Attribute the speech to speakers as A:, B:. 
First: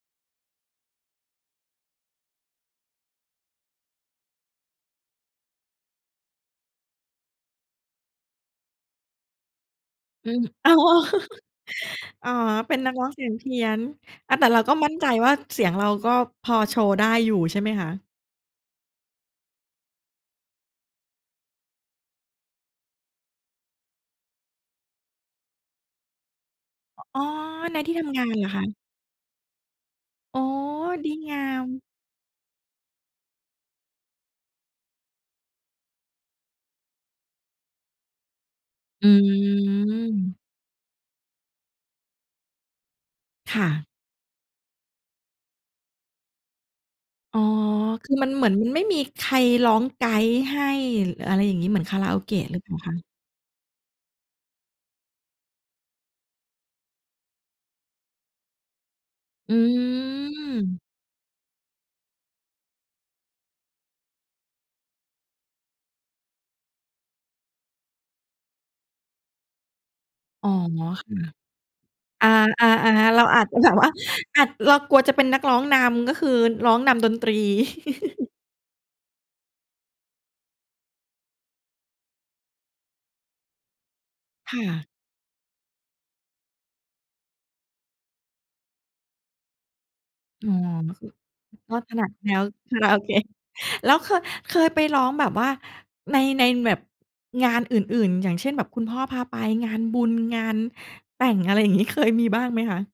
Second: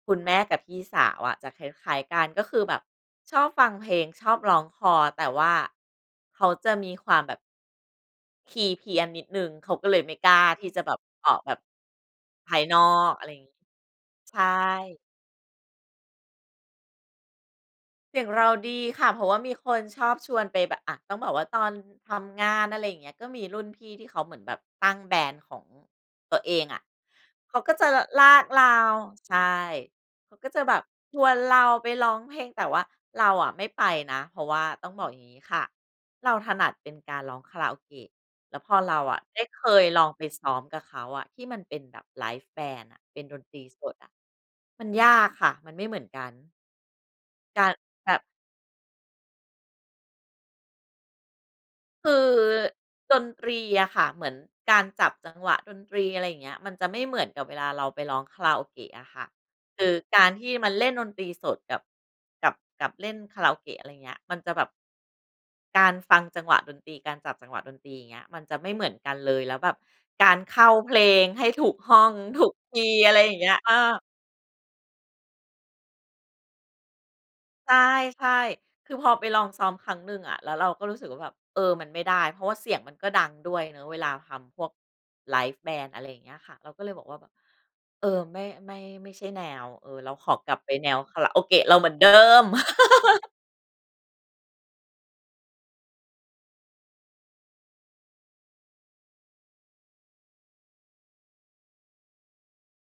A: คุณแม่กับพี่สาวอะ จะคล้าย ๆ กัน ก็คือแบบชอบฟังเพลง ชอบร้องคลอ แต่ว่า เขาจะมีความแบบ คีย์เพี้ยนนิดหนึ่ง เขาก็เลยไม่
B: อ
A: ก
B: ื
A: ล้า
B: ม
A: ท
B: อ
A: ี
B: ้
A: ่
B: า
A: จ
B: ว
A: ะแบบออกแบบ
B: อ๋อ
A: ภาย
B: เป
A: น
B: ็
A: อ
B: นนักร้อง
A: ก
B: เส
A: อะ
B: ี
A: ไ
B: ย
A: ร
B: ง
A: อย่า
B: เพ
A: งงี
B: ี
A: ้
B: ้ยน อา
A: ใช
B: แต่เราก็มั่
A: ่
B: นใจว่าเสียงเราก็พอโชว์ได้อยู่ใช่ไหมคะ?
A: เสียงเราดีค่ะ เพราะว่ามีคนชอบชวนไปแบบ อา ต้องบอกว่าตอนทำงาน อะไรอย่างเงี้ย ก็มีรุ่นพี่ที่เขาเหมือนแบบตั้ง แบนด์ ของตัวเองอะ
B: อ๋อ
A: เขาก
B: ใ
A: ็
B: น
A: จะ
B: ที่ทำงา
A: ล
B: น
A: า
B: เหร
A: ก
B: อค
A: เ
B: ะ?
A: รา ใช่ เขา
B: อ๋อ
A: ก็จะแบบ
B: ดี
A: ชว
B: ง
A: น
B: า
A: เรา
B: ม
A: ไปร้องเพลง แต่ว่าเราอะไม่ไปนะ เพราะว่าต้องบอกอย่างนี้ค่ะ เราถนัดเป็นการร้องคาราโอเกะ แล้วพอเรา
B: อ
A: อะได้เคยลองไป
B: ืม
A: ซ้อมกับเขาอะ ที่มันเป็นแบบ ไลฟ์แบนด์ น่ะ เป็นดนต
B: ค
A: รี
B: ่ะ
A: สดอะ มันยากค่ะ มันไม่เหมือนกัน
B: อ๋อ
A: การ
B: ค
A: แบ
B: ือ
A: บ
B: มัน เหมือนมันไม่มีใครร้องไกด์ให้ อะไรอย่างงี้ เหมือนคาร
A: ค
B: าโ
A: ื
B: อ
A: อ
B: เกะหรือเปล่าคะ?
A: ดนตรีอะค่ะ เหมือนการจับจังหวะดนตรี อะไรอย่างเงี้ย มันจะไม่เหมือนกับเวลาเราไปร้องคาราโอเกะอะค่ะ
B: อ
A: คือการที่มัน
B: ืม
A: เล่นดนตรีสดกับ กับ กับเล่นคาราโอเกะ อะไรอย่างเงี้ย มันจะแบบ การฟังจังหวะดนตรี การจับจังหวะดนตรี อย่างเงี้ย มันจะไม่เหมือนกันเลย แล้วแบบการ
B: อ๋อ
A: เข้าเพล
B: ค
A: งให้ถูกห้อง
B: ่ะ
A: ถูก
B: อา
A: คีย์ อ
B: ๆ
A: ะ
B: ๆ
A: ไร
B: เรา
A: อย่า
B: อ
A: ง
B: า
A: เง
B: จ
A: ี้
B: จ
A: ย
B: ะแบ
A: อ
B: บว่า
A: า
B: อาจ เรากลัวจะเป็นนักร้องนำ ก็คือร้องนำดนตรี
A: ใช่ ๆ คือพอไปลองซ้อมครั้งหนึ่งอะ แล้วเราก็รู้สึกว่าแบบ เออ มันไม่ได้ เพราะเสียงมันก็ดังด้วยเนาะเวลาท
B: ค
A: ำพ
B: ่
A: วก
B: ะ
A: ไลฟ์แบนด์ อะไรอย่างเงี้ยค่ะ เราก็เลยบอกว่าแบบ เออ ไม่ ไม่ ไม่ใช่แนว เออ เราขอ
B: อ๋
A: ก
B: อ
A: ลับไปแน
B: ก็
A: ว
B: คือ
A: คาราโอเกะเ
B: ก
A: ร
B: ็
A: าเหม
B: ถ
A: ือน
B: น
A: เด
B: ั
A: ิ
B: ดแนว
A: ม
B: คาราโอเกะ แล้วเคย เคยไปร้องแบบว่า ใน ในแบบ งานอื่น ๆ อย่างเช่น แบบคุณพ่อพาไป งานบุญ งานแต่ง อะไรอย่างงี้ เคยมีบ้างไหมคะ?